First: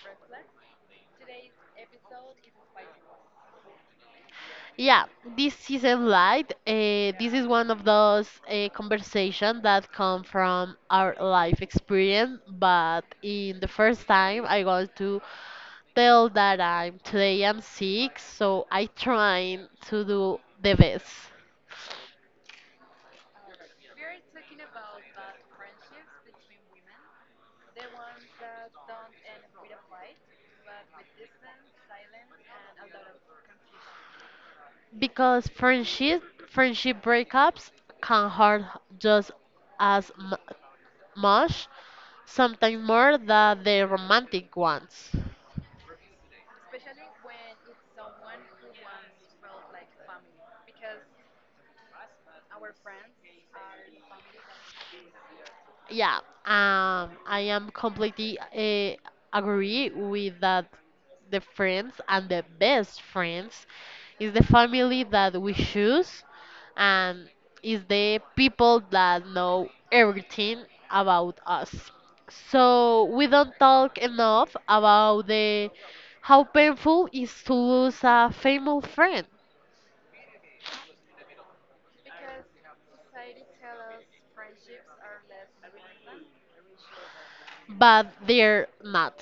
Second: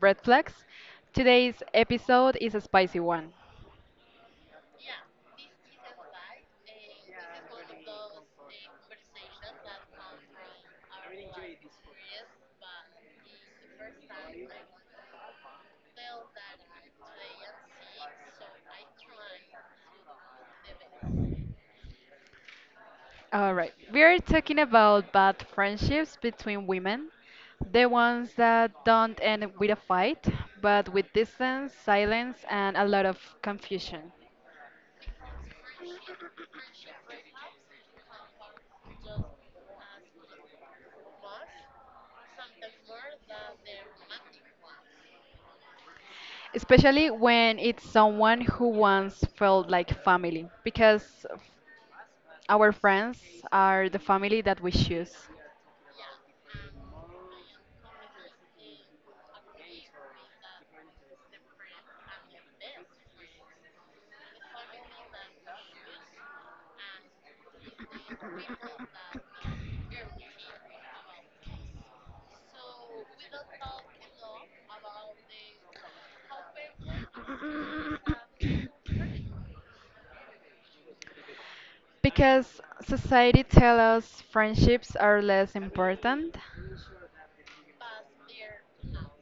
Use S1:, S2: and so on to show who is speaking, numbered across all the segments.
S1: Red Flags. Today's episode is a spicy one.
S2: Yeah, this is a light. This is one of those conversations that come from our life experience. But in the first time, I want to tell that I'm today I'm sick, so I trying to do the best
S1: Alright, we are talking about bad friendships between women, the ones that don't end with a fight, but with distance, silence, and a lot of confusion.
S2: because friendship breakups can hurt just as mu much, sometimes more than the romantic ones.
S1: Especially when it's someone who once felt like family, because our friends are the family that we choose.
S2: Yeah, I am completely agree with that. The friends and the best friends is the family that we choose, and is the people that know everything about us. So we don't talk enough about the how painful is to lose a famous friend,
S1: Because society tells us friendships are less important.
S2: but they're not.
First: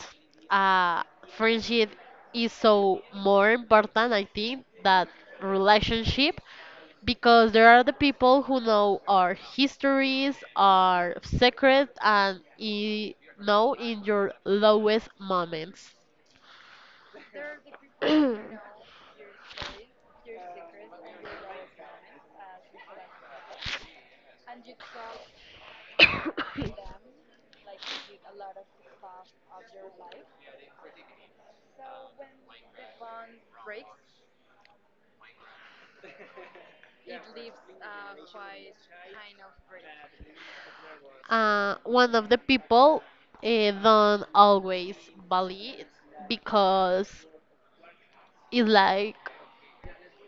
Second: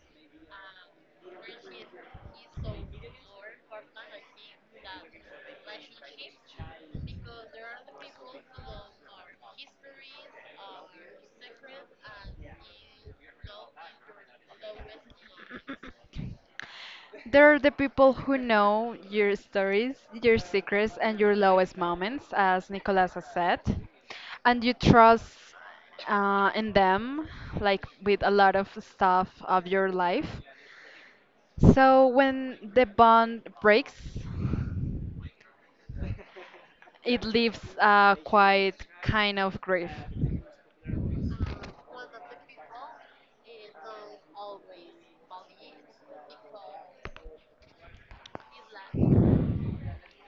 S2: Uh, Friendship is so more important, I think, that relationship because there are the people who know our histories, our secret, and know in your lowest moments.
S1: They're the people who know your stories, your secrets, and your lowest moments, as Nicolas has said. And you trust in them, like with a lot of stuff of your life. So when the bond breaks, it leaves a quite kind of grief.
S2: One of the people don't always believe because it's like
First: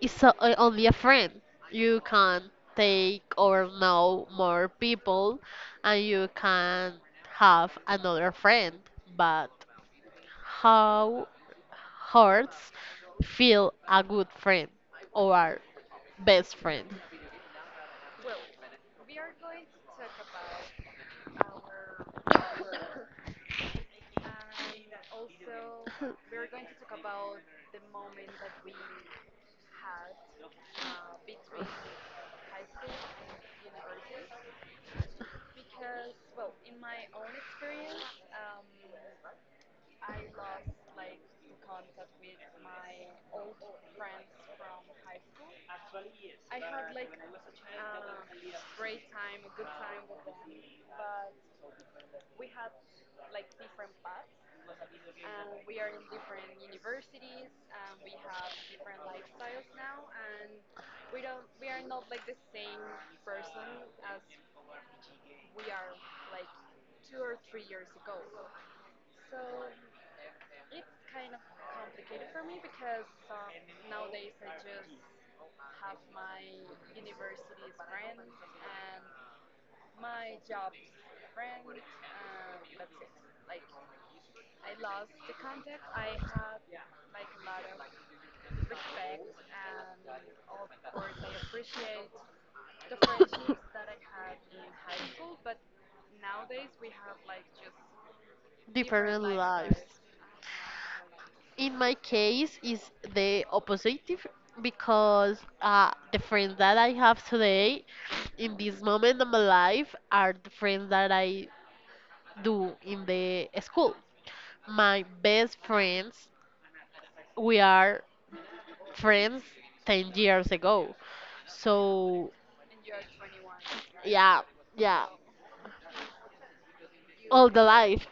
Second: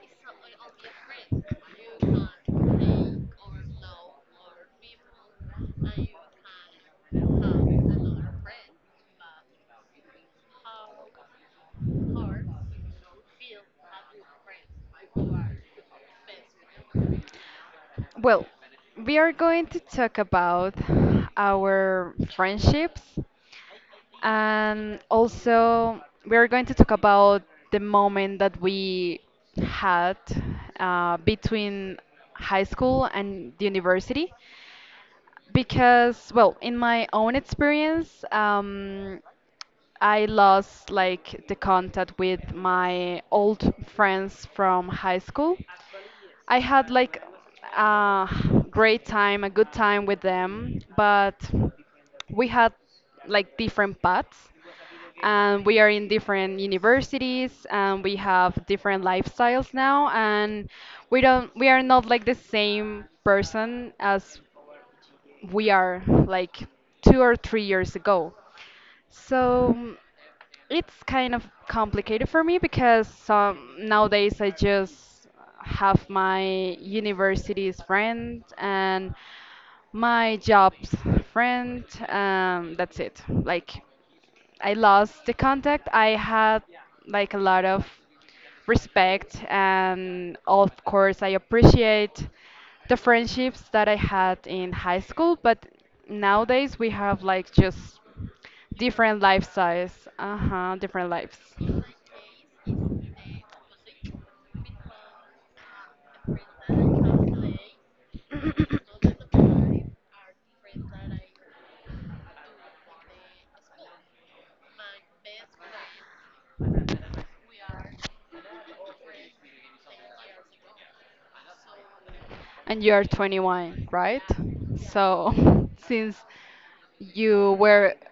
S2: it's only a friend. You can take or know more people, and you can have another friend. But how hurts feel a good friend or our best friend?
S1: Well, we are going to talk about our friendships, and also we are going to talk about the moment that we had between high school and the university because, well, in my own experience, I lost like the contact with my old friends from high school. I had like a great time, a good time with them, but we had like different paths, and we are in different universities and we have different lifestyles now, and we are not like the same person as we are like 2 or 3 years ago. So it's kind of complicated for me because nowadays I just have my university's friend and my job's friend. That's it. Like I lost the contact. I had like a lot of respect, and of course, I appreciate the friendships that I had in high school. But nowadays, we have like just different
S2: Different
S1: lifestyles.
S2: lives.
S1: Uh huh, different lives.
S2: In my case, is the opposite because the friends that I have today in this moment of my life are the friends that I do in the school. My best friends, we are friends 10 years ago. So,
S1: And you are 21, right?
S2: yeah, yeah,
S1: So since
S2: all
S1: you
S2: the
S1: were
S2: life,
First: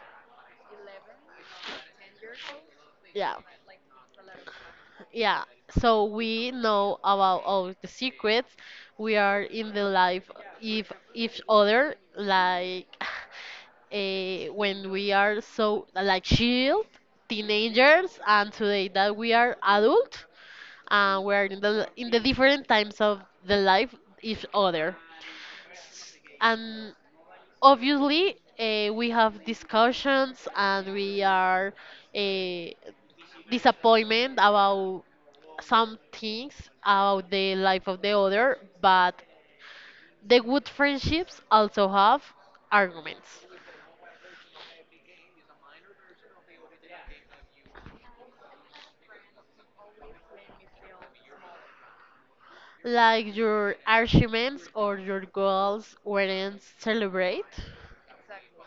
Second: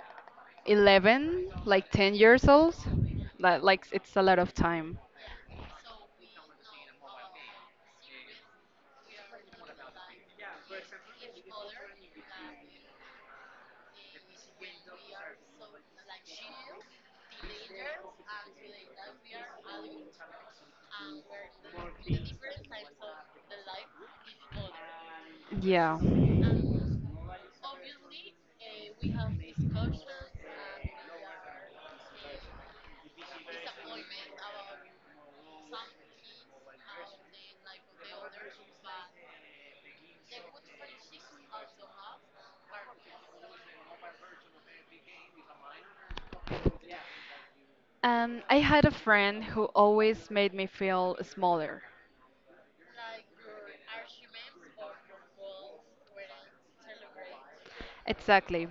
S1: 11, like 10 years old,
S2: yeah,
S1: like it's a lot of time.
S2: yeah. So we know about all the secrets. We are in the life of each other, like when we are so like child teenagers, and today that we are adult we're in the different times of the life each other,
S1: Yeah.
S2: and obviously we have discussions and we are uh, disappointment about some things about the life of the other, but the good friendships also have arguments
S1: And I had a friend who always made me feel smaller.
S2: like your arguments or your goals weren't celebrated.
S1: Exactly.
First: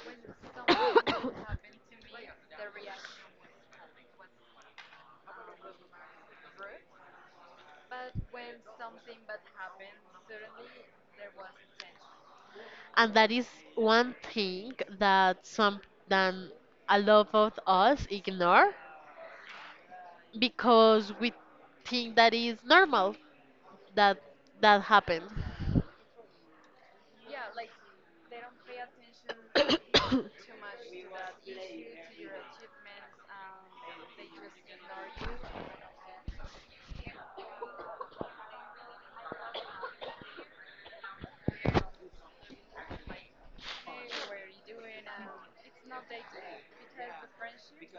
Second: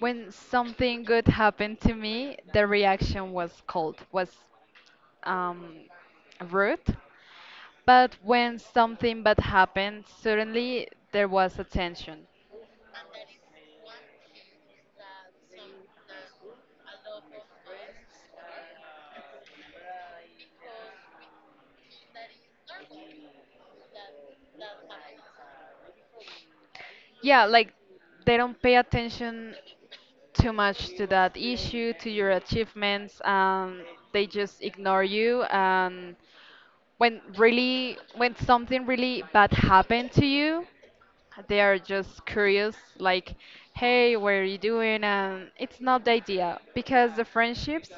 S1: When something good happened to me, the reaction was cold, was um, rude. But when something bad happened, suddenly there was attention.
S2: And that is one thing that some that a lot of us ignore because we think that is normal that that happened.
S1: Yeah, like they don't pay attention too much to that issue, to your achievements, and they just ignore you. And when really, when something really bad happened to you, they are just curious, like, hey, what are you doing? And it's not the idea because the friendships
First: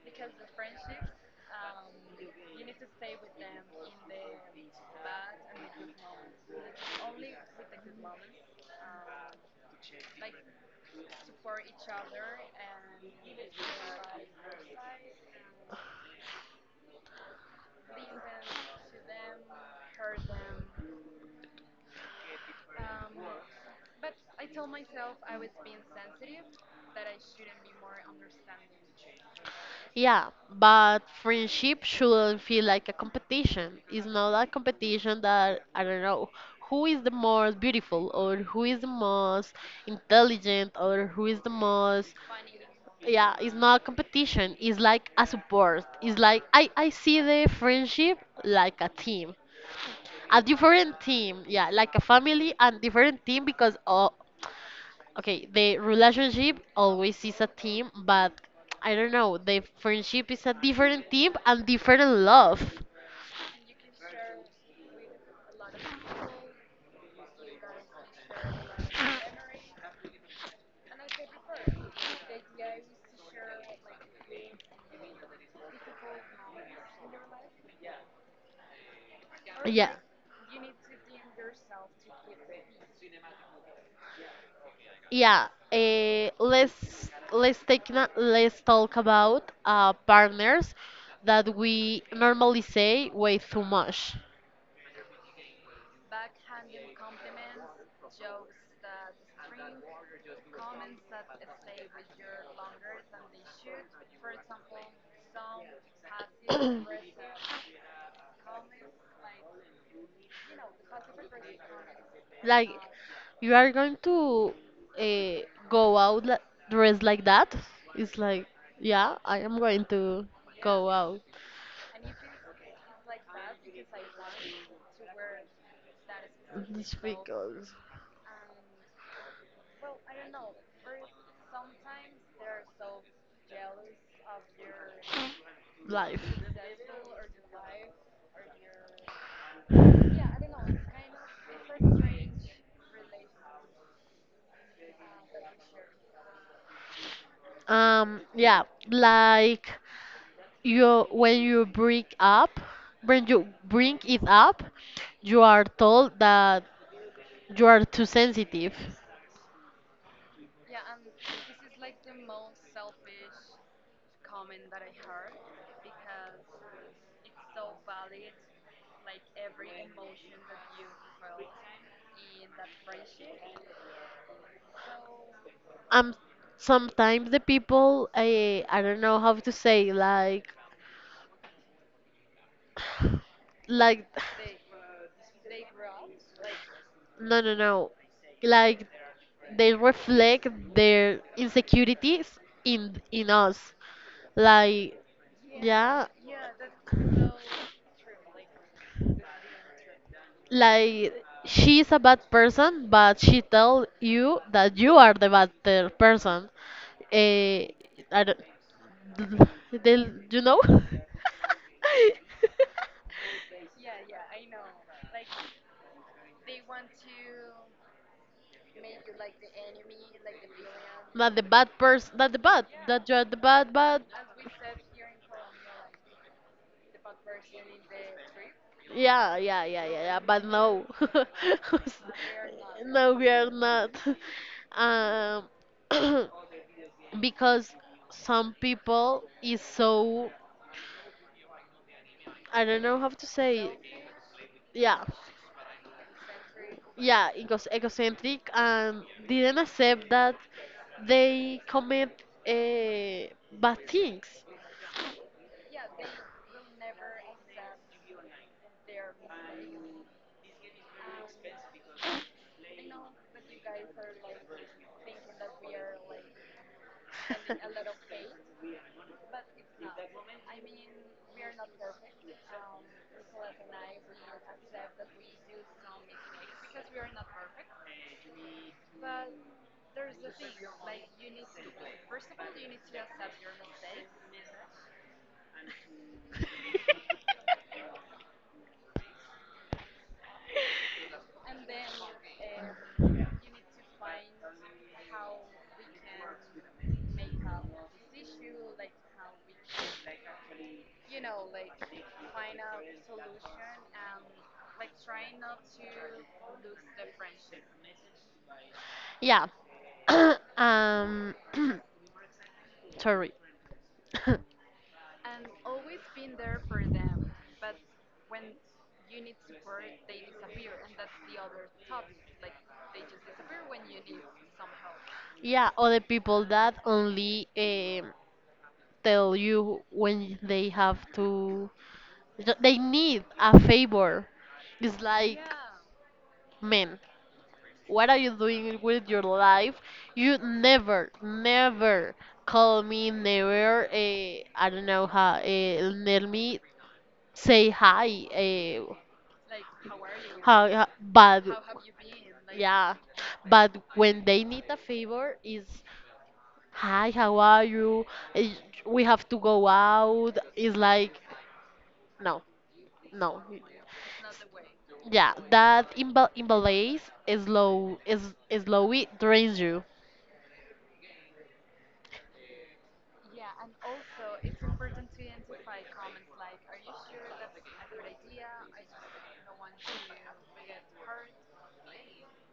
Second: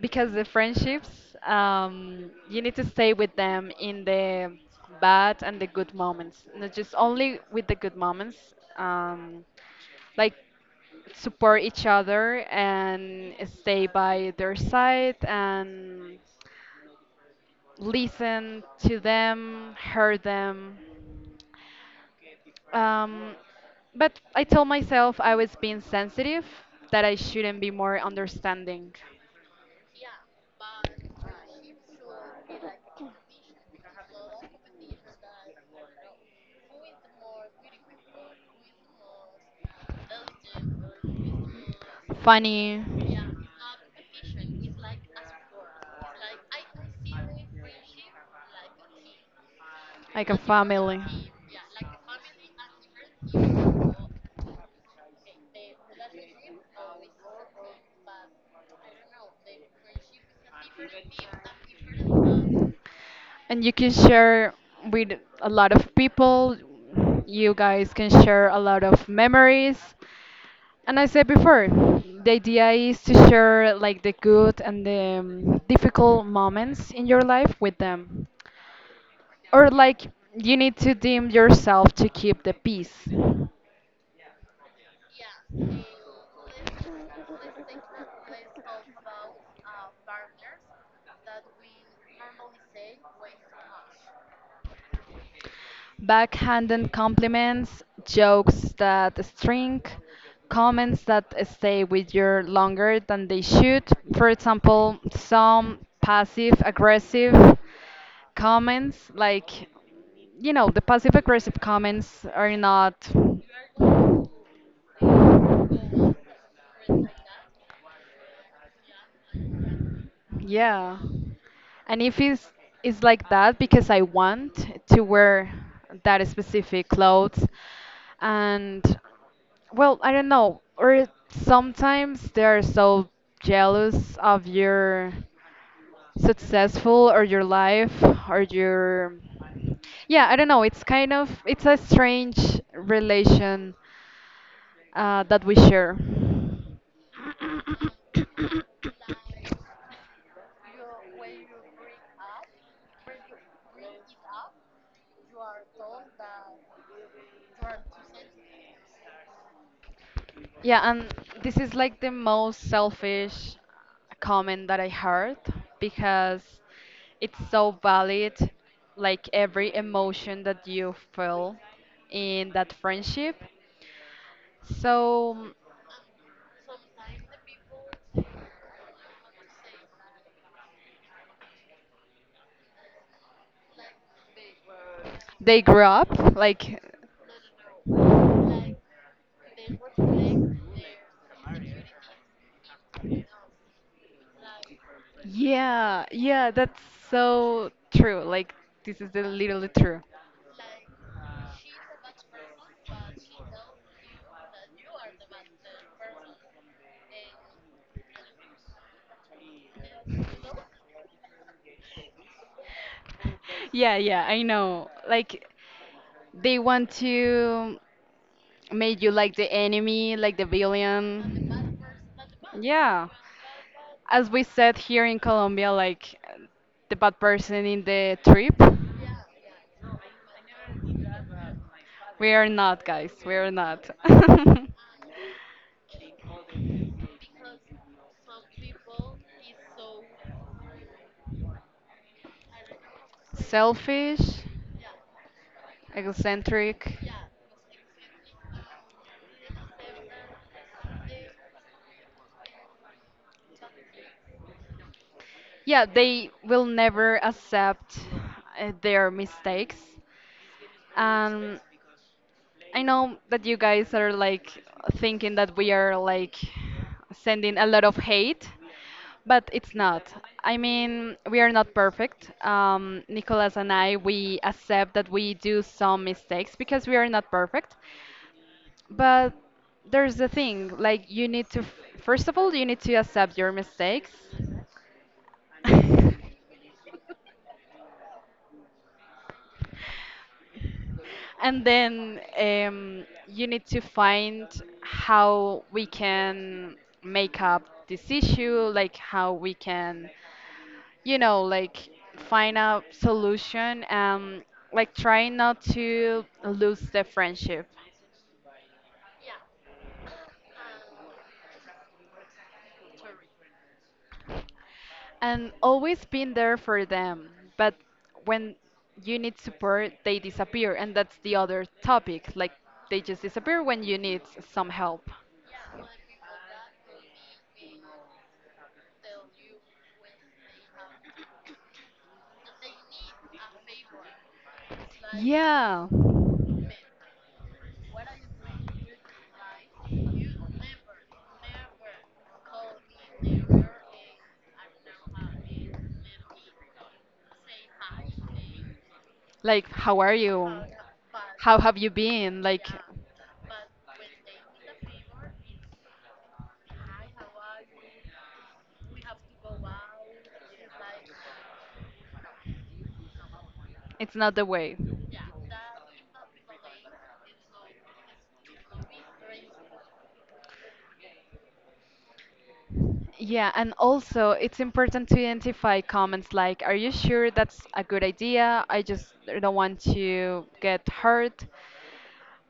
S1: because the friendships, you need to stay with them in the bad and the good moments, not just only with the good moments. um, like, support each other and stay by their side and listen to them, hear them. um, but I told myself I was being sensitive, that I shouldn't be more understanding.
S2: Yeah, but friendship shouldn't feel like a competition. It's not a competition that I don't know who is the most beautiful or who is the most intelligent or who is the most.
S1: Funny.
S2: Yeah, it's not competition, it's like a support, it's like I see the friendship like a team.
S1: Like a
S2: A different
S1: family.
S2: team, yeah, like a family and different team. Because oh, okay, the relationship always is a team, but I don't know, the friendship is a different team and different love.
S1: And you can share with a lot of people. You guys can share a lot of memories. And I said before, the idea is to share like the good and the difficult moments in your life with them. Or
S2: Yeah,
S1: like you need to deem yourself to keep the peace.
S2: yeah, let's talk about partners that we normally say way too much.
S1: Backhanded compliments, jokes that sting, comments that stay with you longer than they should. For example, some passive aggressive comments like, you know, the passive aggressive comments are
S2: Like,
S1: not...
S2: you are going to uh, go out dressed like that? It's like, yeah, I am going to go
S1: Yeah.
S2: out.
S1: And if it's, it's like that because I want to wear that specific
S2: It's
S1: clothes
S2: because
S1: and, well, I don't know. Or sometimes they are so jealous of your
S2: life.
S1: successful or your life or your... yeah, I don't know. It's kind of, it's a strange relation that we share.
S2: Yeah, like. You when you bring up when you bring it up, you are told that you are too sensitive.
S1: Yeah, and this is like the most selfish comment that I heard because it's so valid, like every emotion that you feel in that friendship. So
S2: um Sometimes the people, I don't know how to say, like
S1: they grew up, like,
S2: no, no, no, like, they reflect their insecurities in us, like, yeah.
S1: yeah, yeah, that's so true. Like, this is the literally true.
S2: Like, she's a bad person, but she tell you that you are the bad person. Eh, I don't, they, you know?
S1: Yeah, yeah, I know. Like, they want to make you like the enemy, like the
S2: Not the bad
S1: villain.
S2: person, not the bad, that
S1: Yeah.
S2: you are the bad, bad.
S1: As we said here in Colombia, like the bad person in the trip.
S2: Yeah, yeah, yeah, yeah, yeah, but no.
S1: We are not,
S2: No,
S1: guys.
S2: we
S1: We
S2: are
S1: are
S2: not.
S1: not.
S2: um, because some people is so, I don't know how to say it.
S1: Selfish,
S2: Yeah,
S1: eccentric.
S2: yeah, egos egocentric, and didn't accept that they commit bad things.
S1: Yeah, they will never accept their mistakes. Um, I know that you guys are like thinking that we are like sending a lot of hate, but it's not. I mean, we are not perfect. Nicolas and I, we accept that we do some mistakes because we are not perfect. But there's the thing, like you need to, first of all, you need to accept your mistakes. And then you need to find how we can make up this issue, like how we can, you know, like find a solution and like try not to lose the friendship,
S2: Yeah. um Sorry.
S1: and always been there for them. But when you need support, they disappear, and that's the other topic. Like they just disappear when you need some help.
S2: Yeah, other people that only tell you when they have to They need a favor. It's like,
S1: Yeah.
S2: man, what are you doing with your life? You never, never call me, never, I don't know how, let me say hi.
S1: Like, how are you?
S2: How, but,
S1: How have you been? Like,
S2: yeah, but when they need a favor, is hi, how are you? Eh, we have to go out. It's like, no, no.
S1: it's not the way.
S2: Yeah, that imbalance is low, it drains you.
S1: Yeah, and also it's important to identify comments like, are you sure that's a good idea? I just don't want to get hurt.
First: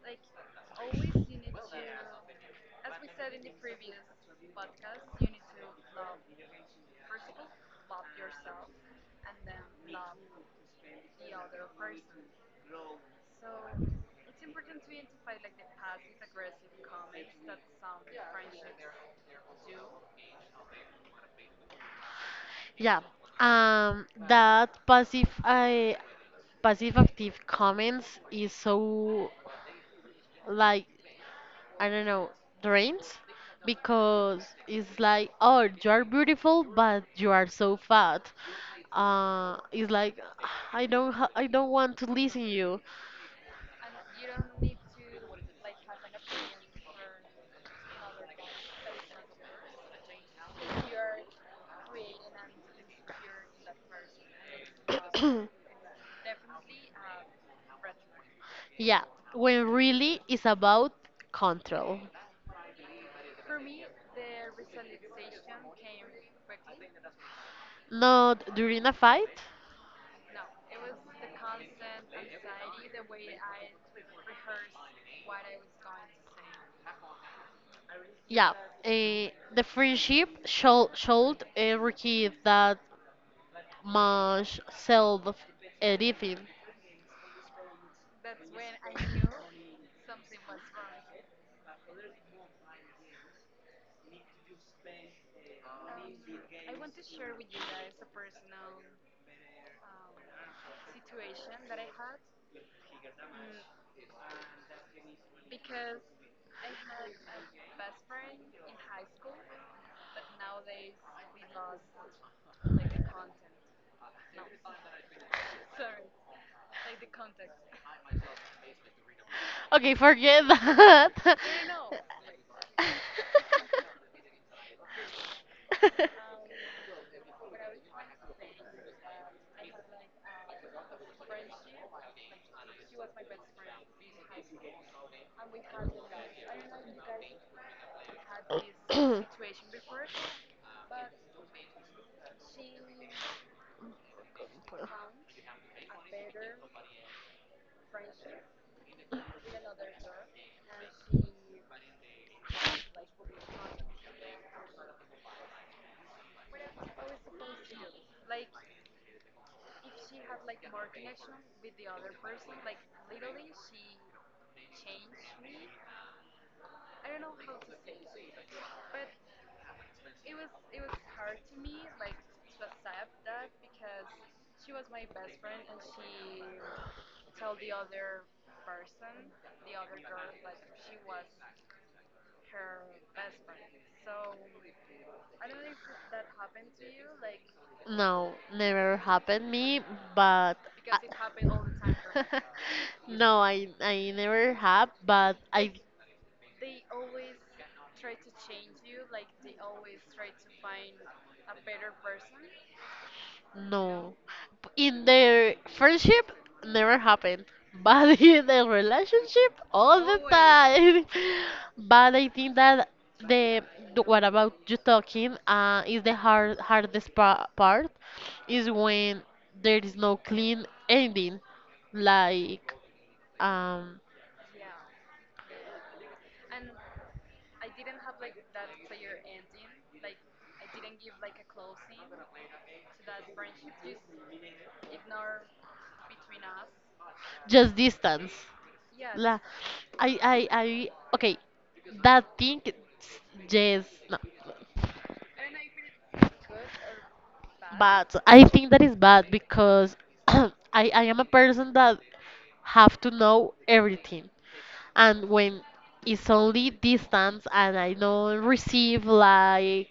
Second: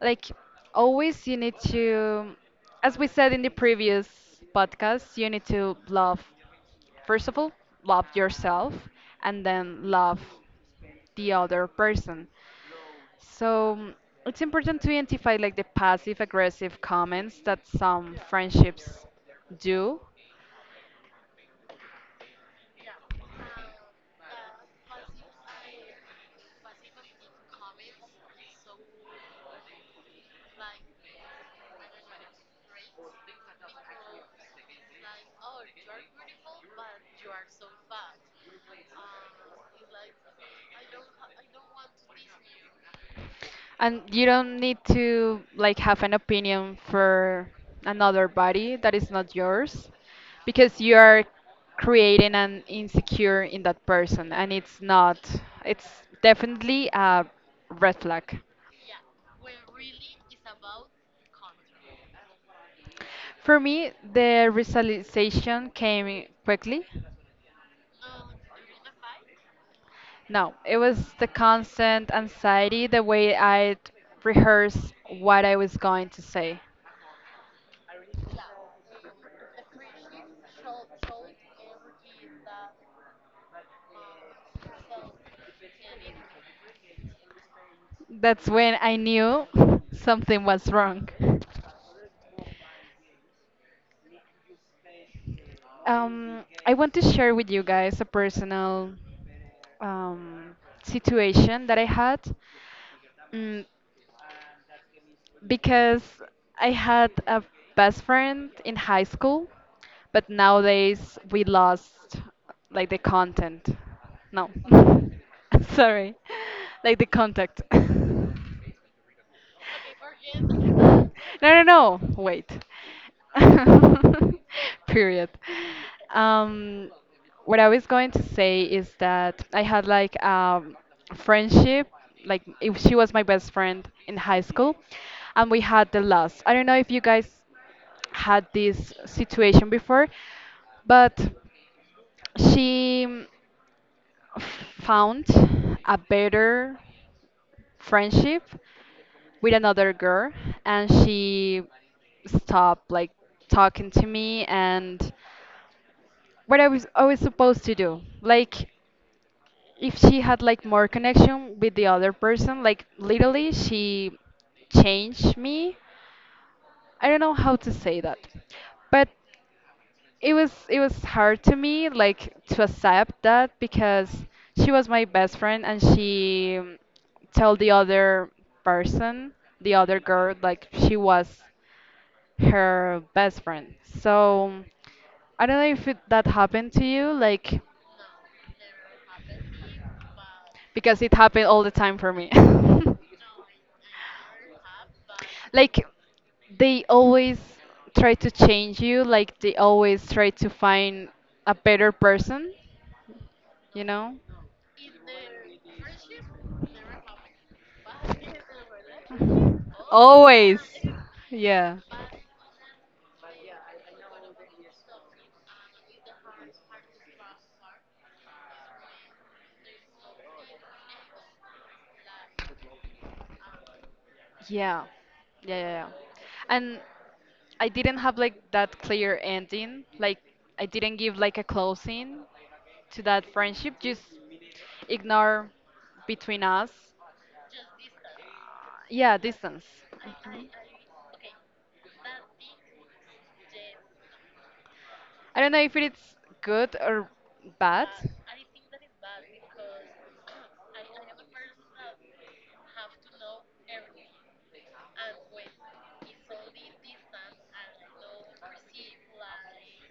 S1: Like, always you need to, as we said in the previous podcast, you need to love, first of all, love yourself and then love the other person. So it's important to identify like the passive aggressive comments that some friendships do.
S2: Yeah. That passive active comments is so, like, I don't know, drains, because it's like, oh, you are beautiful but you are so fat. It's like, I don't want to listen you.
S1: And you don't need to like have an opinion for another body that is not yours because you are creating an insecure in that person, and it's not, it's definitely a red flag.
S2: Yeah, when really it's about control.
S1: For me, the realization came quickly.
S2: Not during a fight.
S1: No, it was the constant anxiety, the way I'd rehearse what I was going to say.
S2: Yeah, uh, the friendship showed Ricky that much self editing.
S1: That's when I knew something was wrong. I want to share with you guys a personal um, situation that I had. mm, because I had a best friend in high school, but nowadays we lost like the content. No, sorry, like the contact.
S2: Okay, forget
S1: No,
S2: that.
S1: no, no. Wait. Period. Um, what I was going to say is that I had like friendship, like if she was my best friend in high school, and we had the last. I don't know if you guys had this situation before, but she found a better friendship with another girl, and she stopped like talking to me and what I was always supposed to do. Like if she had like more connection with the other person, like literally she changed me. I don't know how to say that. But it was, it was hard to me like to accept that because she was my best friend, and she told the other person, the other girl, like she was her best friend. So I don't know if it, that happened to you, like,
S2: No, never happened me, but.
S1: because it happened all the time for me.
S2: No, I never have, but I.
S1: Like they always try to change you, like they always try to find a better person, you
S2: No.
S1: know?
S2: In the friendship, never happened. But in the relationship, all the
S1: Always.
S2: time.
S1: Yeah.
S2: But I think that the what about you talking is the hardest pa part is when there is no clean ending, like, um
S1: Yeah. Yeah, yeah, yeah. And I didn't have like that clear ending. Like I didn't give like a closing to that friendship. Just ignore between us.
S2: just distance.
S1: Yeah,
S2: La,
S1: distance.
S2: I, I,
S1: Mhm.
S2: I, okay, that thing, yes, no,
S1: I don't know if it's good or bad.
S2: but I think that is bad because I am a person that have to know everything. And when it's only distance and I don't receive like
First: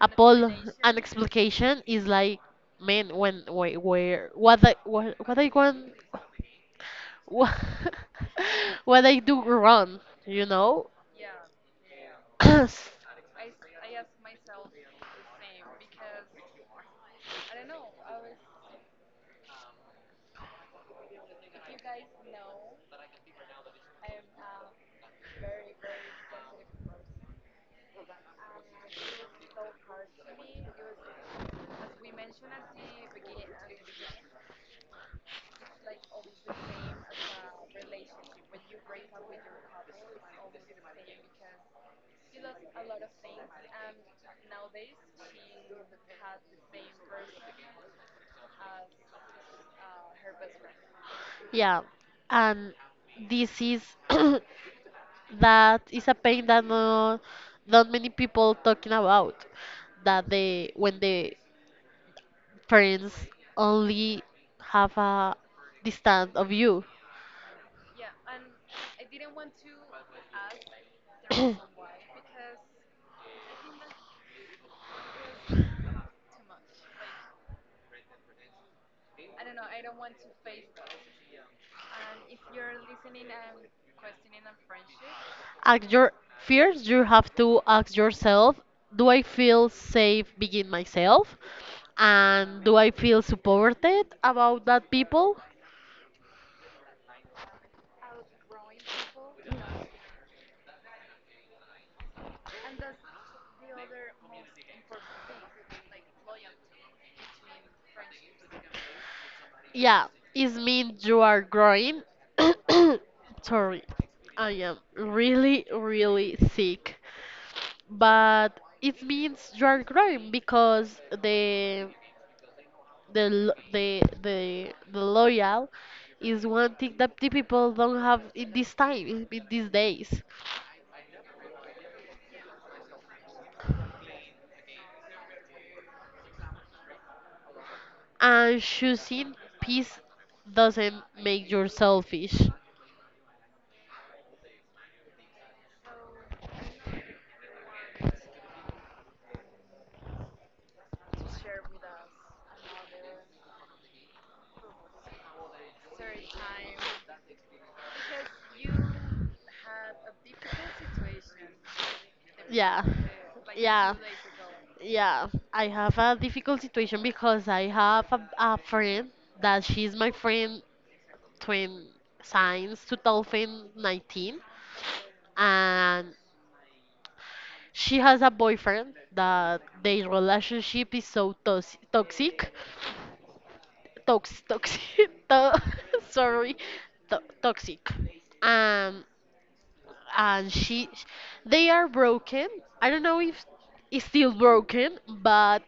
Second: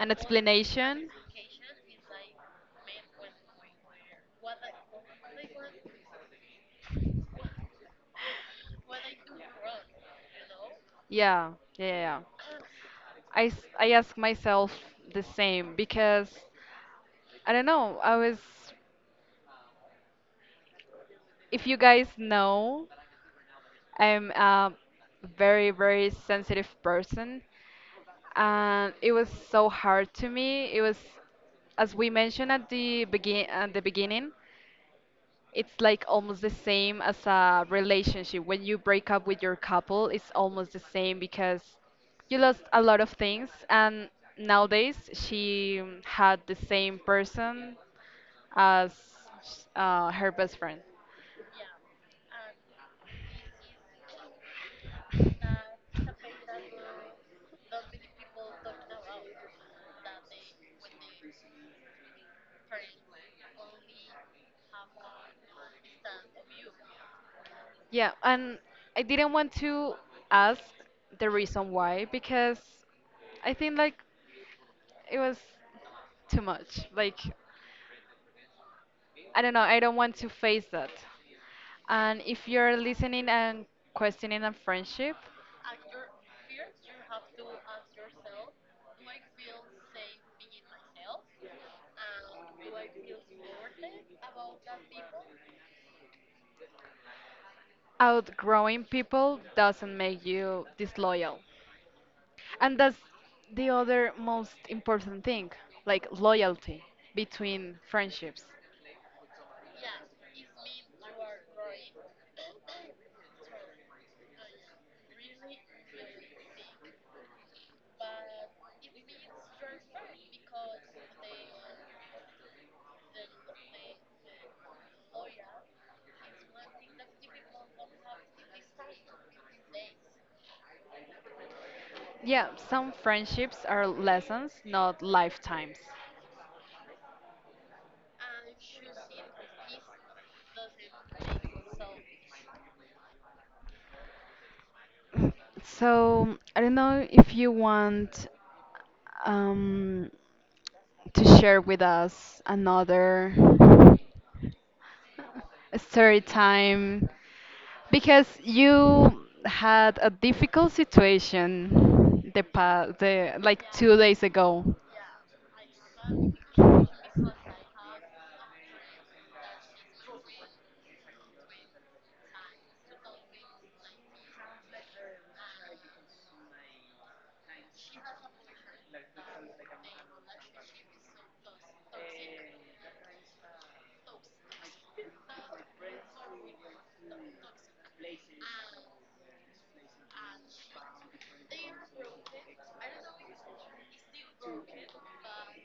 S2: a Apollo an
S1: explanation?
S2: explanation, is like, man, when, wait, where, what I want, wha- what I do wrong, you know?
S1: Yeah, yeah, yeah, yeah. I, I ask myself the same because I don't know. I was, if you guys know, I'm a very, very sensitive person. And it was so hard to me. It was, as we mentioned at the beginning, it's like almost the same as a relationship. When you break up with your couple, it's almost the same because you lost a lot of things, and nowadays she had the same person as her best friend.
S2: Yeah, and this is that is a pain that, no, not many people talking about. That they when the parents only have a distance of you.
S1: Yeah, and I didn't want to ask the reason why because I think like it was too much. Like I don't know, I don't want to face that. And if you're listening and questioning a friendship,
S2: Ask your fears. You have to ask yourself, do I feel safe being myself? And do I feel supported about that people?
S1: outgrowing people doesn't make you disloyal. And that's the other most important thing, like loyalty between friendships.
S2: Yeah, it means you are growing. Sorry, I am really, really sick. But it means you are growing because the lo- the loyal is one thing that the people don't have in this time, in these days.
S1: Yeah, some friendships are lessons, not lifetimes.
S2: And choosing peace doesn't make you selfish.
S1: So I don't know if you want um, to share with us another story time, because you had a difficult situation the
S2: Yeah.
S1: pa the like
S2: Yeah.
S1: 2 days ago.
S2: Yeah, I have a difficult situation because I have a friend that she's my friend twin since 2019. And she has a boyfriend that their relationship is so toxic, to- sorry, toxic. Um and she they are broken. I don't know if it's still broken, but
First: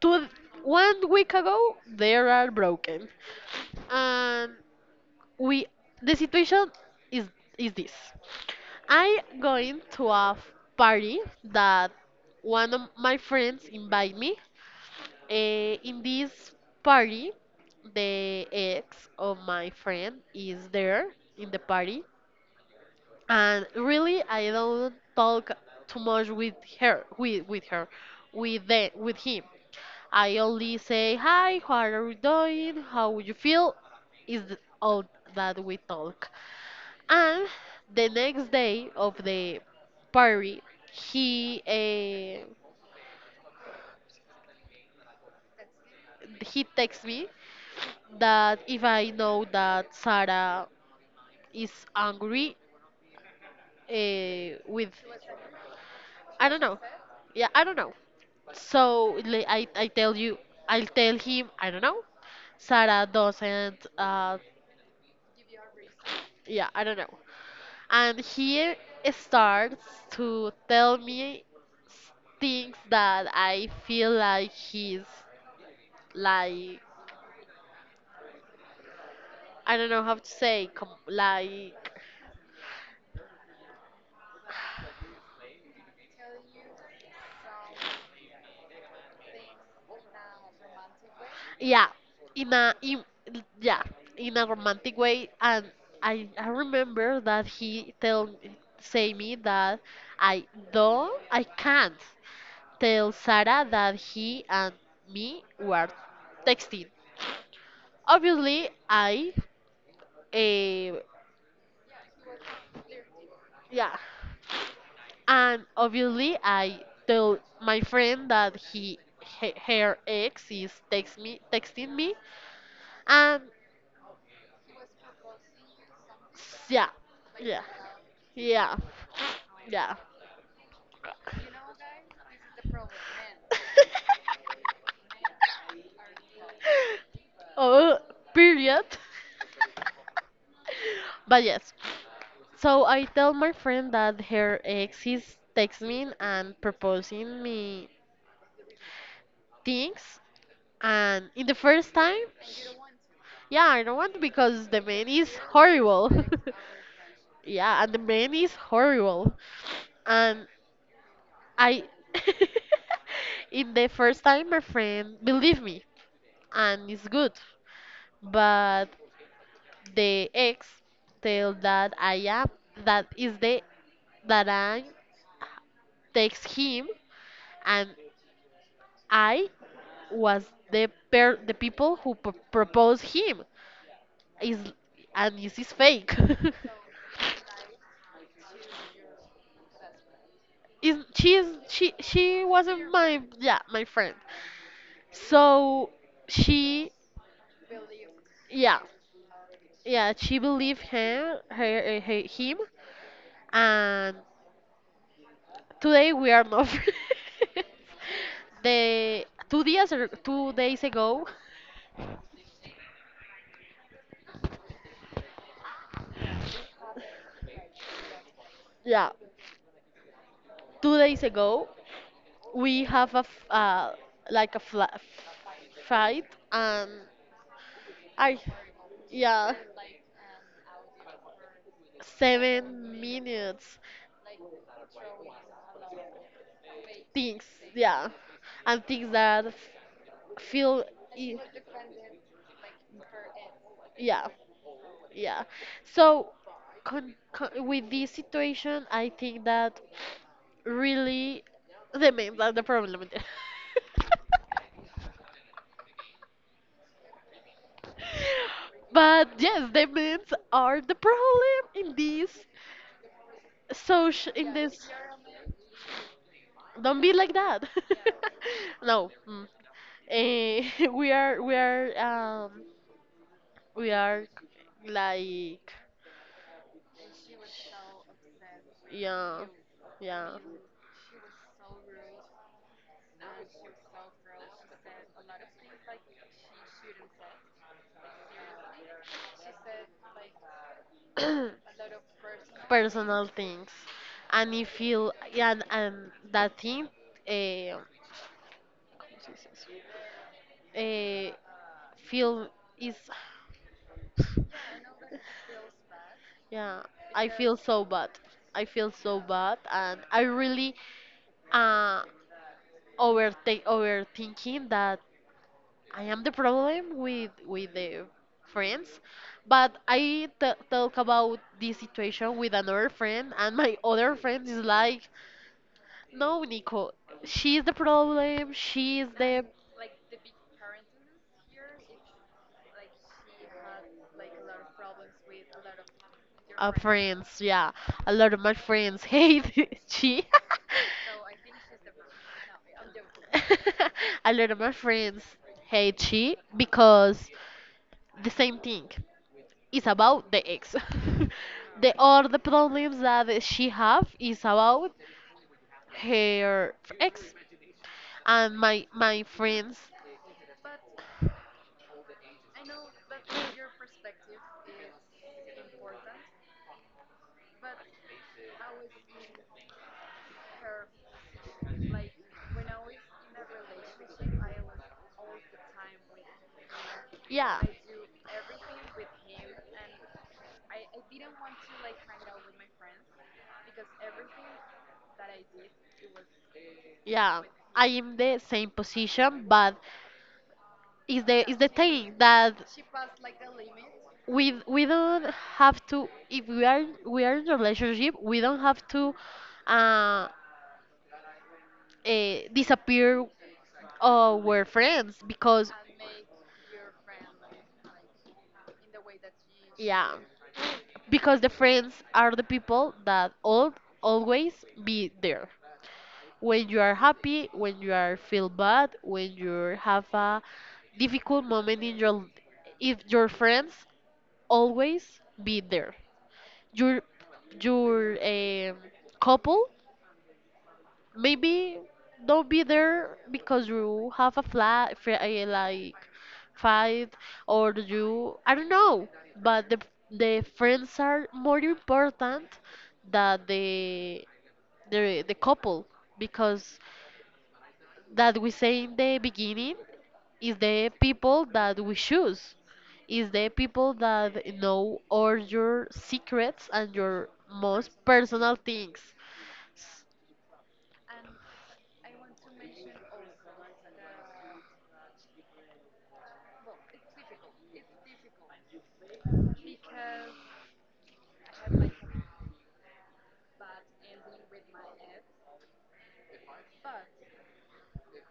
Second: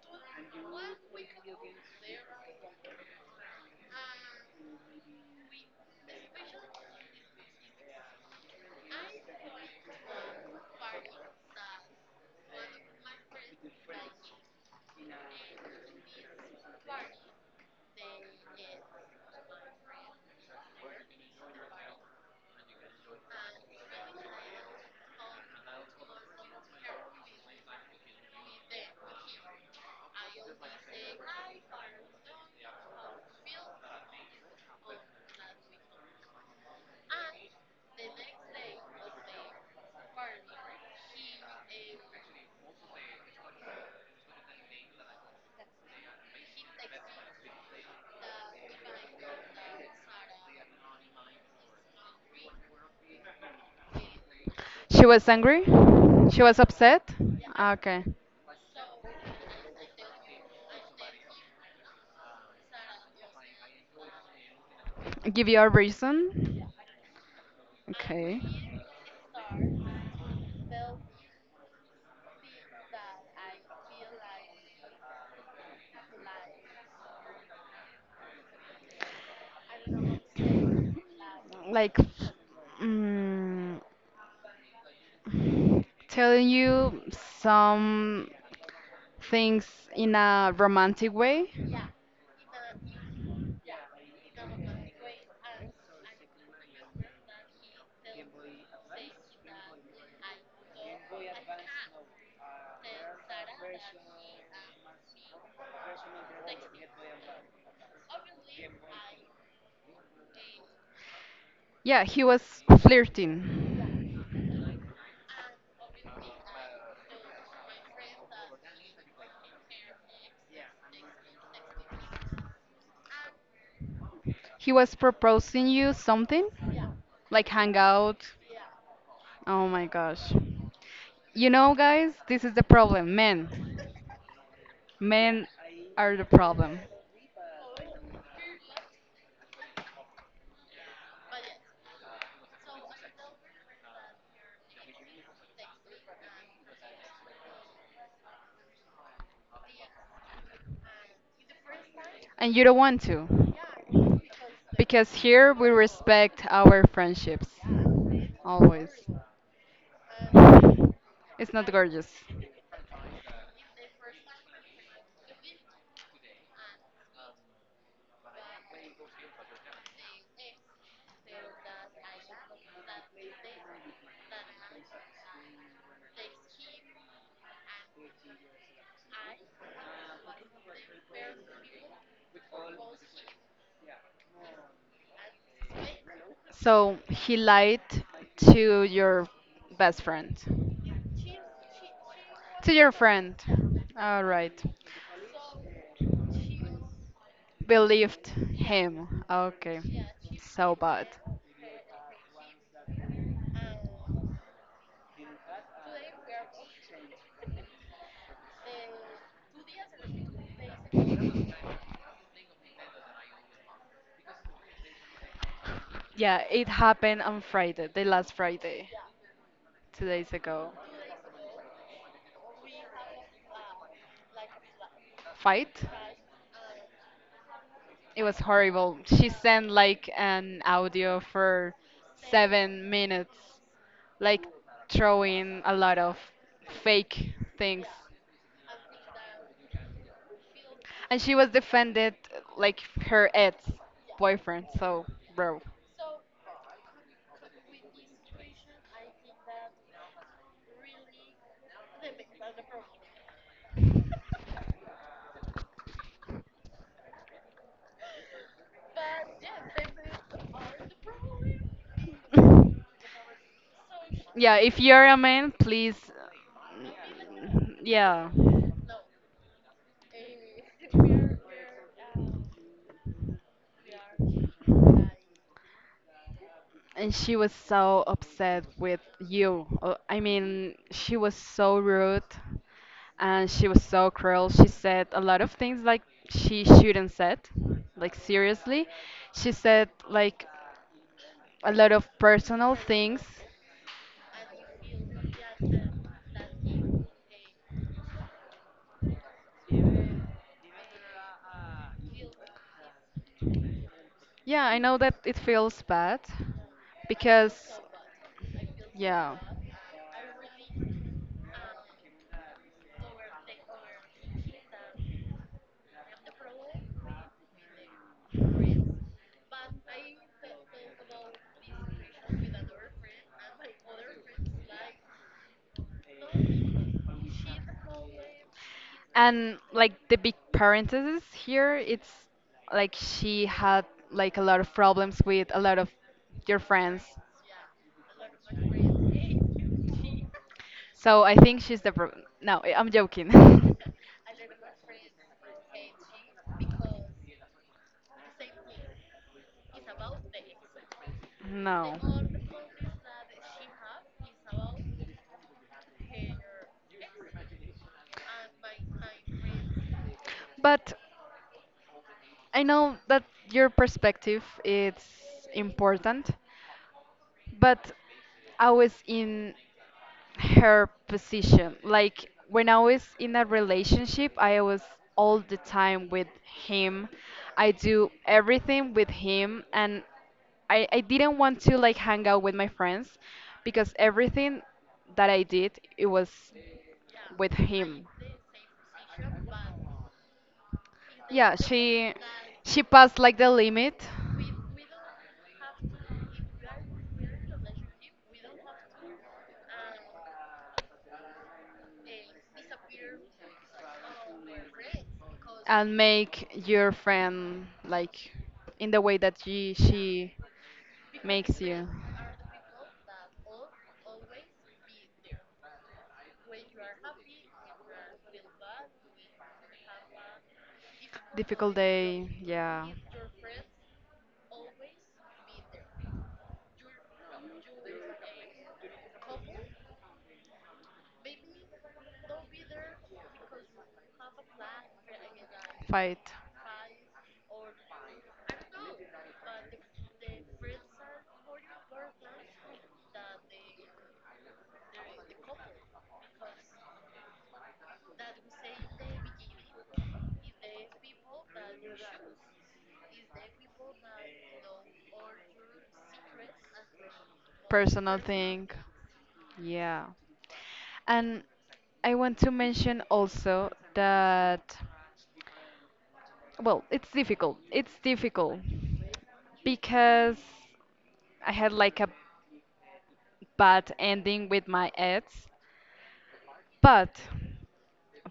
S2: two one week ago they are broken. And we the situation is is this: I going to a party that one of my friends invite me. In this party, the ex of my friend is there in the party, and really I don't talk too much with her with the, with him. I only say hi, how are you doing, how would you feel? Is all that we talk. And the next day of the party, he uh, he texts me that if I know that Sarah is angry, with.
S1: She was angry. She
S2: I
S1: was
S2: don't know.
S1: upset.
S2: Yeah, I
S1: Ah,
S2: don't know.
S1: okay.
S2: So I'll tell him, I don't know. Sarah doesn't,
S1: Give you a
S2: yeah,
S1: reason.
S2: I don't know. And
S1: Okay.
S2: he starts to tell me s- things that I feel like he's like, I don't know how to say, com
S1: Like
S2: like,
S1: mm, telling you some things in a romantic way.
S2: yeah, in a, in, yeah, in a romantic way. And I remember that he tell say me that I I can't. Tells Sarah that he and me were texting. Obviously, I, uh,
S1: Yeah, he was
S2: yeah,
S1: flirting.
S2: and obviously I told my friend that he her ex is texting me. And
S1: He was proposing you something,
S2: yeah,
S1: like
S2: yeah,
S1: hang out.
S2: yeah,
S1: Oh my
S2: yeah.
S1: gosh. You know, guys, this is the problem. Men. Men are the problem.
S2: Oh, period. But yes. So I tell my friend that her ex is texting me and proposing me things. And in the first time,
S1: And you don't want to.
S2: yeah, I don't want because the man
S1: Because
S2: is
S1: here we
S2: horrible.
S1: respect our friendships.
S2: Yeah, and the man is
S1: Always.
S2: horrible. And
S1: It's not
S2: I,
S1: gorgeous.
S2: in the first time, my friend believe me, and it's good. But the ex tell that I am, that is the, that I takes him, and I was the per the people who proposed him, is, and this is fake.
S1: So he lied to your best friend.
S2: Is she
S1: To
S2: wasn't
S1: your
S2: my,
S1: friend.
S2: yeah, my friend.
S1: All right.
S2: So she,
S1: Believed
S2: yeah,
S1: him. Okay.
S2: yeah, she
S1: So
S2: believed
S1: bad.
S2: him, her him. And today we are not friends. The two days ago,
S1: Yeah, it happened on Friday, the last Friday,
S2: yeah,
S1: 2 days ago.
S2: 2 days ago, we have a like a
S1: Fight?
S2: fight. And
S1: It was
S2: I,
S1: horrible. She
S2: yeah,
S1: sent like an audio for seven
S2: seven
S1: minutes,
S2: minutes
S1: like throwing a lot of fake
S2: things,
S1: things.
S2: yeah, and things that feel,
S1: And she
S2: i-
S1: was defended like her ex
S2: yeah,
S1: boyfriend, so
S2: yeah.
S1: bro.
S2: So with this situation I think that really the men are the problem. But yes, the men are the problem in this social, in
S1: Yeah, if
S2: this.
S1: you're a man, please.
S2: Don't be like that.
S1: Yeah.
S2: No. Mm. Eh, we are, we are, we are, like,
S1: And she was so upset with
S2: yeah,
S1: you. I
S2: yeah.
S1: mean, she was so rude and she was so cruel. She said a lot of things like she shouldn't said, like seriously. She said like a lot of personal things.
S2: Personal things, and if you, and that thing, uh, uh, feel, is.
S1: Yeah, I know that it feels bad
S2: Yeah, I feel
S1: because
S2: so bad, I feel so
S1: yeah.
S2: bad, and I really uh overtake overthinking that I am the problem with the friends. But I talk about this situation with another friend, and my other friend is like, no, Nico. She's the problem. She's the.
S1: And like the big parenthesis here, it's like she had like a lot of problems with a lot of your
S2: Our
S1: friends.
S2: friends, yeah. A lot of my friends hate she.
S1: So I think she's the no, I'm joking.
S2: A lot of my friends hate she because the same thing. Is about the ex. The
S1: No.
S2: all the problems that she have is about her ex and my friends.
S1: But I know that your perspective is important. But I was in her position. Like when I was in a relationship, I was all the time with him.
S2: Yeah,
S1: I do everything with him and I didn't want to like hang out with my friends because everything that I did it was
S2: yeah.
S1: with
S2: I
S1: him.
S2: am the same position, but it's the
S1: Yeah,
S2: it's the thing
S1: she
S2: that
S1: she passed like the limit
S2: we don't have to. If we are in a relationship, we don't have to uh, disappear our friends, because
S1: and make your friend like in the way that she
S2: yeah,
S1: she
S2: because the
S1: makes you.
S2: friends are the people that all always be there when you are happy, when you are feel bad, when you have a difficult
S1: Difficult
S2: moment in your,
S1: day, yeah.
S2: if your friends always be there. Your your couple maybe don't be there because you have a flat, like
S1: Fight.
S2: fight or you I don't know, but the friends are more important than the couple, because that we say in the beginning is the people that we choose, is the people that know all your secrets and your most
S1: Personal
S2: personal
S1: thing.
S2: things.
S1: Yeah.
S2: S-
S1: And I want to mention also that, well, it's difficult. It's difficult because I had like a bad ending with my ex, but,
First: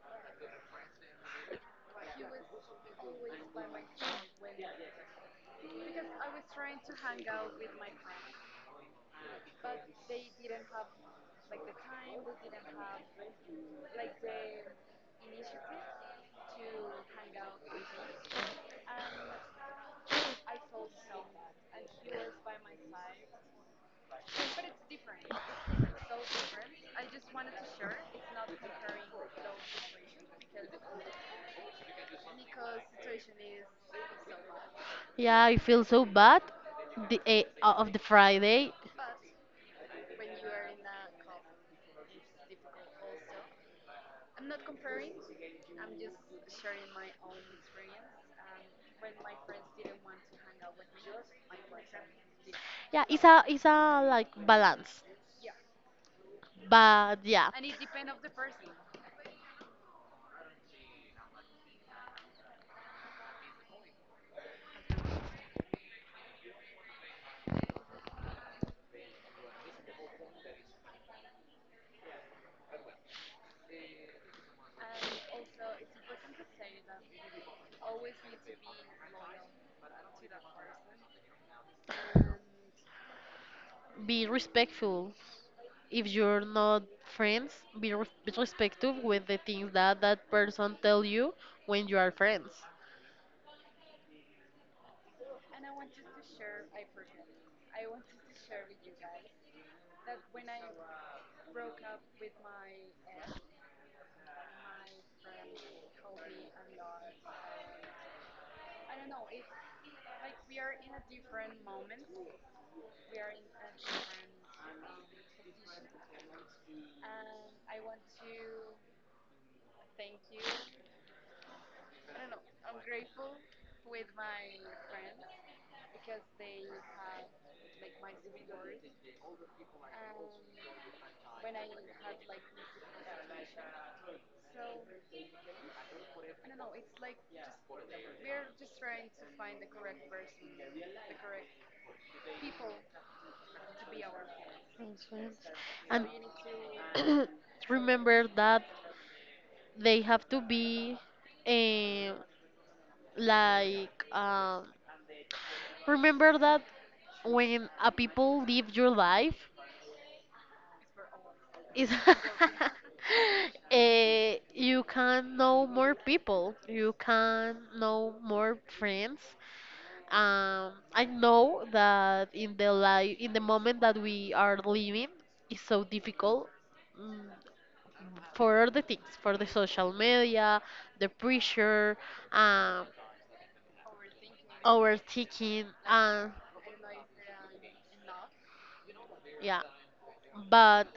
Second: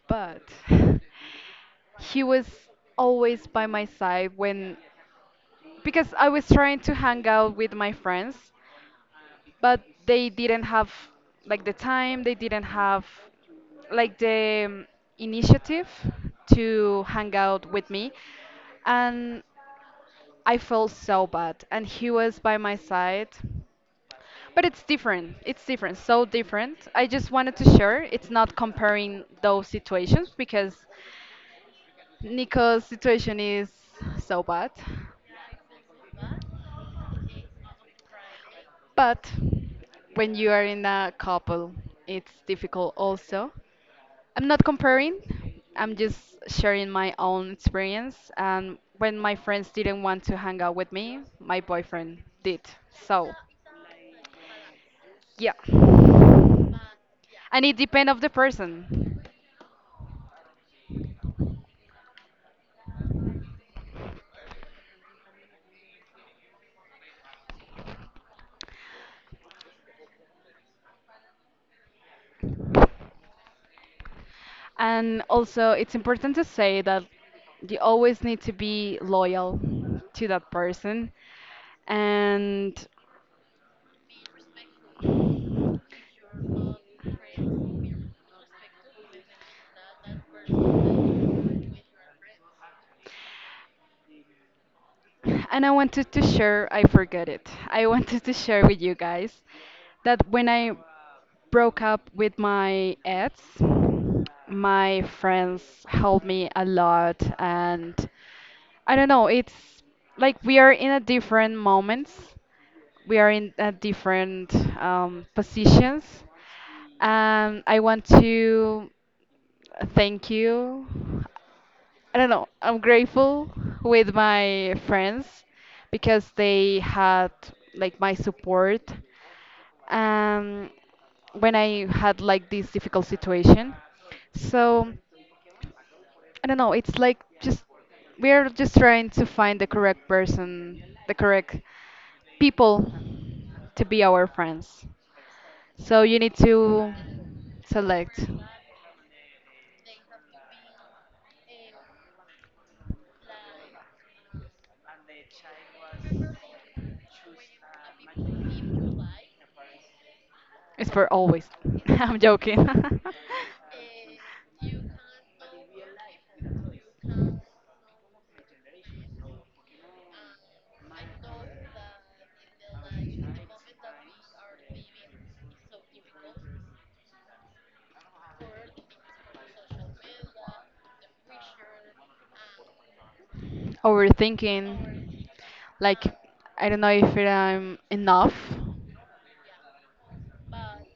S1: but he was always by my side when, because I was trying to hang out with my friends but they didn't have like the time they didn't have like the initiative to hang out with me and I felt so bad and he was by my side. But it's different, it's different, so different. I just wanted to share, it's not comparing those situations because Nico's situation is so bad.
S2: yeah, I feel so bad the of the Friday.
S1: But when you are in a couple it's difficult also. I'm not comparing. I'm just sharing my own experience. And when my friends didn't want to hang out with me, my boyfriend did.
S2: Yeah,
S1: So,
S2: it's a like balance,
S1: yeah.
S2: but yeah.
S1: And it depends of the person. And also, it's important to say that you always need to be loyal to that person. And
S2: Be respectful. If you're not friends, be respectful with the things that that person tell you when you are friends.
S1: and I wanted to share, I forgot it. I wanted to share with you guys that when I broke up with my ex. My friends helped me a lot, and I don't know, it's like we are in a different moments. We are in a different positions. And I want to thank you. I don't know. I'm grateful with my friends because they had like my support um, when I had like this difficult situation. So I don't know. It's like just we're just trying to find the correct person, the correct people to be our friends.
S2: Insurance.
S1: So you need to
S2: And remember
S1: select.
S2: that they have to be eh, like remember that when a people live your life
S1: It's for always.
S2: is
S1: I'm joking.
S2: you can know more people, you can know more friends. I know that in the life, in the moment that we are living is so difficult. Mm, for all the things, for the social media, the pressure, um,
S1: Overthinking,
S2: overthinking,
S1: like
S2: and
S1: I don't know if I'm enough,
S2: yeah. But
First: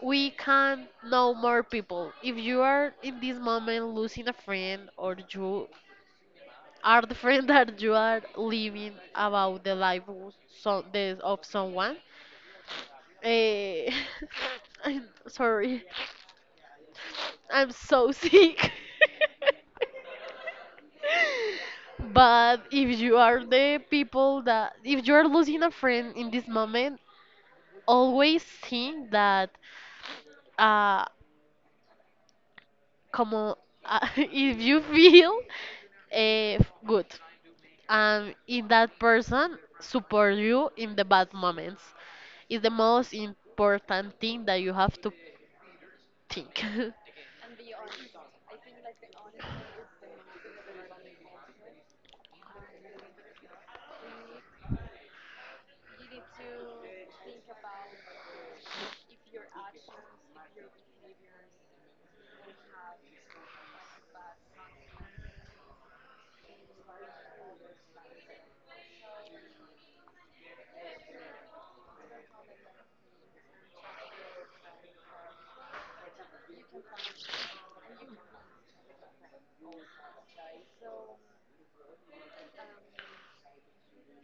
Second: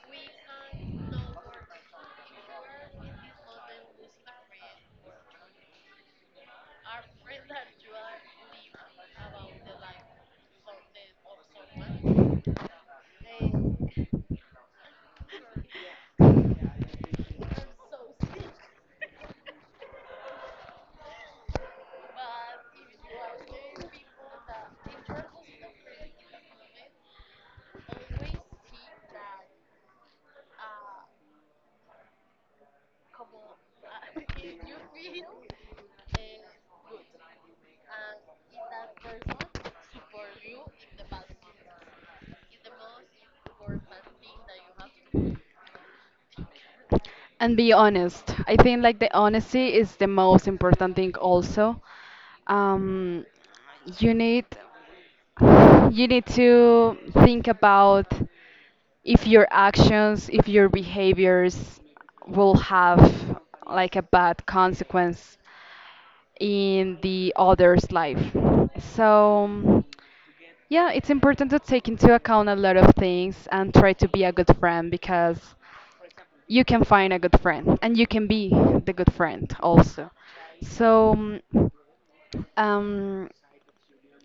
S2: we can know more people. If you are in this moment losing a friend, or you are the friend that you are living about the life of, so, the, of someone, eh, I'm sorry, I'm so sick. But if you are the people that, if you are losing a friend in this moment, always think that, uh, como, if you feel good, and if that person support you in the bad moments, is the most important thing that you have to think.
S1: and be honest. I think like the honesty is the most important thing. Also, um, you need you need to think about if your actions, if your behaviors will have like a bad consequence in the other's life. So, yeah, it's important to take into account a lot of things and try to be a good friend because you can find a good friend and you can be the good friend also. So, um,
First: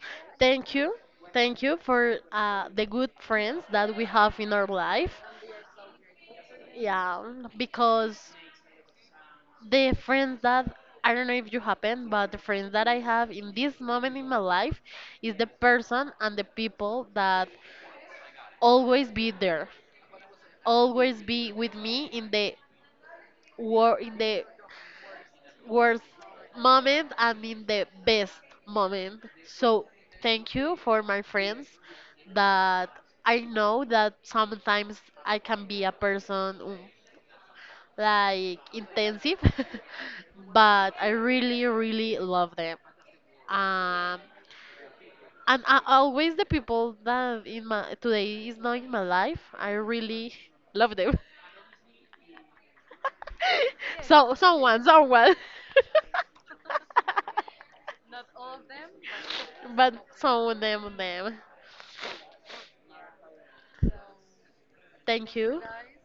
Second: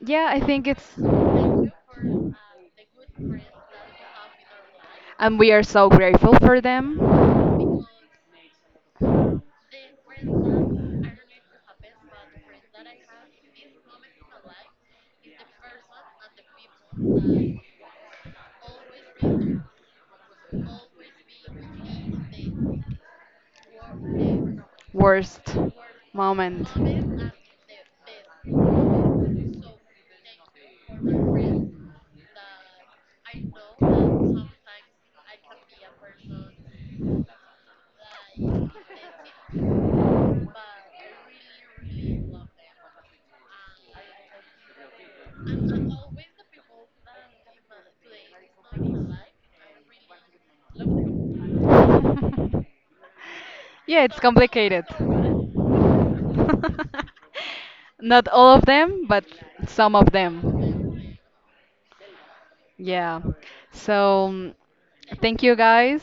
S1: yeah, I think
S2: Thank
S1: it's.
S2: you. Thank you for the good friends that we have in our life.
S1: And we are so grateful for them.
S2: Yeah, because the friends that, I don't know if you happen, but the friends that I have in this moment in my life is the person and the people that always be there, always be with me in the war, in the
S1: Worst
S2: worst
S1: moment.
S2: moment, and in the best moment. So thank you for my friends, that I know that sometimes I can be a person, mm, like intensive, but I really really love them. Um, and I, always the people that in my today is not in my life, I really love them.
S1: Yeah, it's
S2: So someone,
S1: complicated.
S2: someone.
S1: Not all of them, but
S2: But
S1: some of
S2: someone, them,
S1: them.
S2: them.
S1: Yeah. So
S2: Thank
S1: thank you
S2: you
S1: guys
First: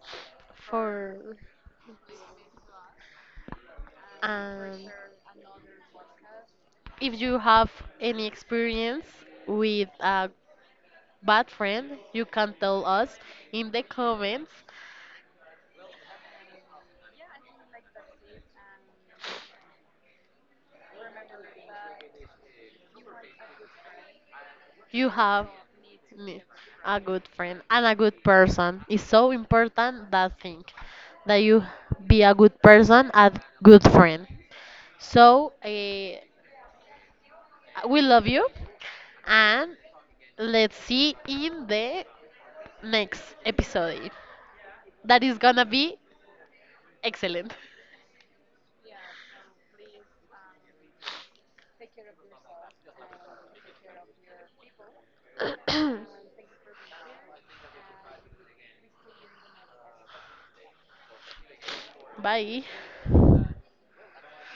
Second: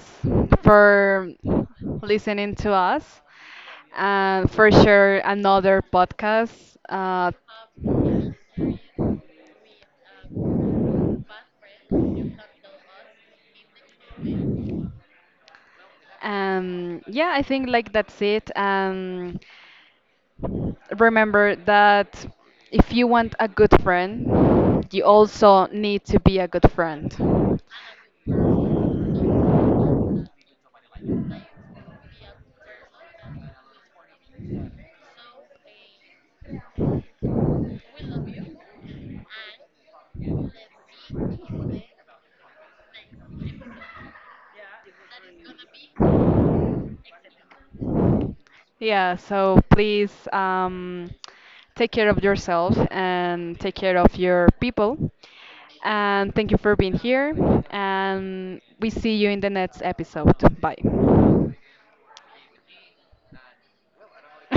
S1: for
S2: for.
S1: listening to us and for
S2: Um,
S1: sure another podcast.
S2: if
S1: Uh,
S2: you have any experience with a bad friend, you can tell us in the comments.
S1: yeah, I think like that's it. Remember that if you want a good friend, you
S2: You have
S1: also need to be
S2: me
S1: a good
S2: a good
S1: friend.
S2: friend and a good person, it's so important that thing, that you be a good person, a good friend. So we love you, and let's see in the next episode, that is gonna be excellent.
S1: Yeah, so please take care of yourself and take care of your people. And thank you for being here. And we see you in the next episode. Bye.
S2: Bye.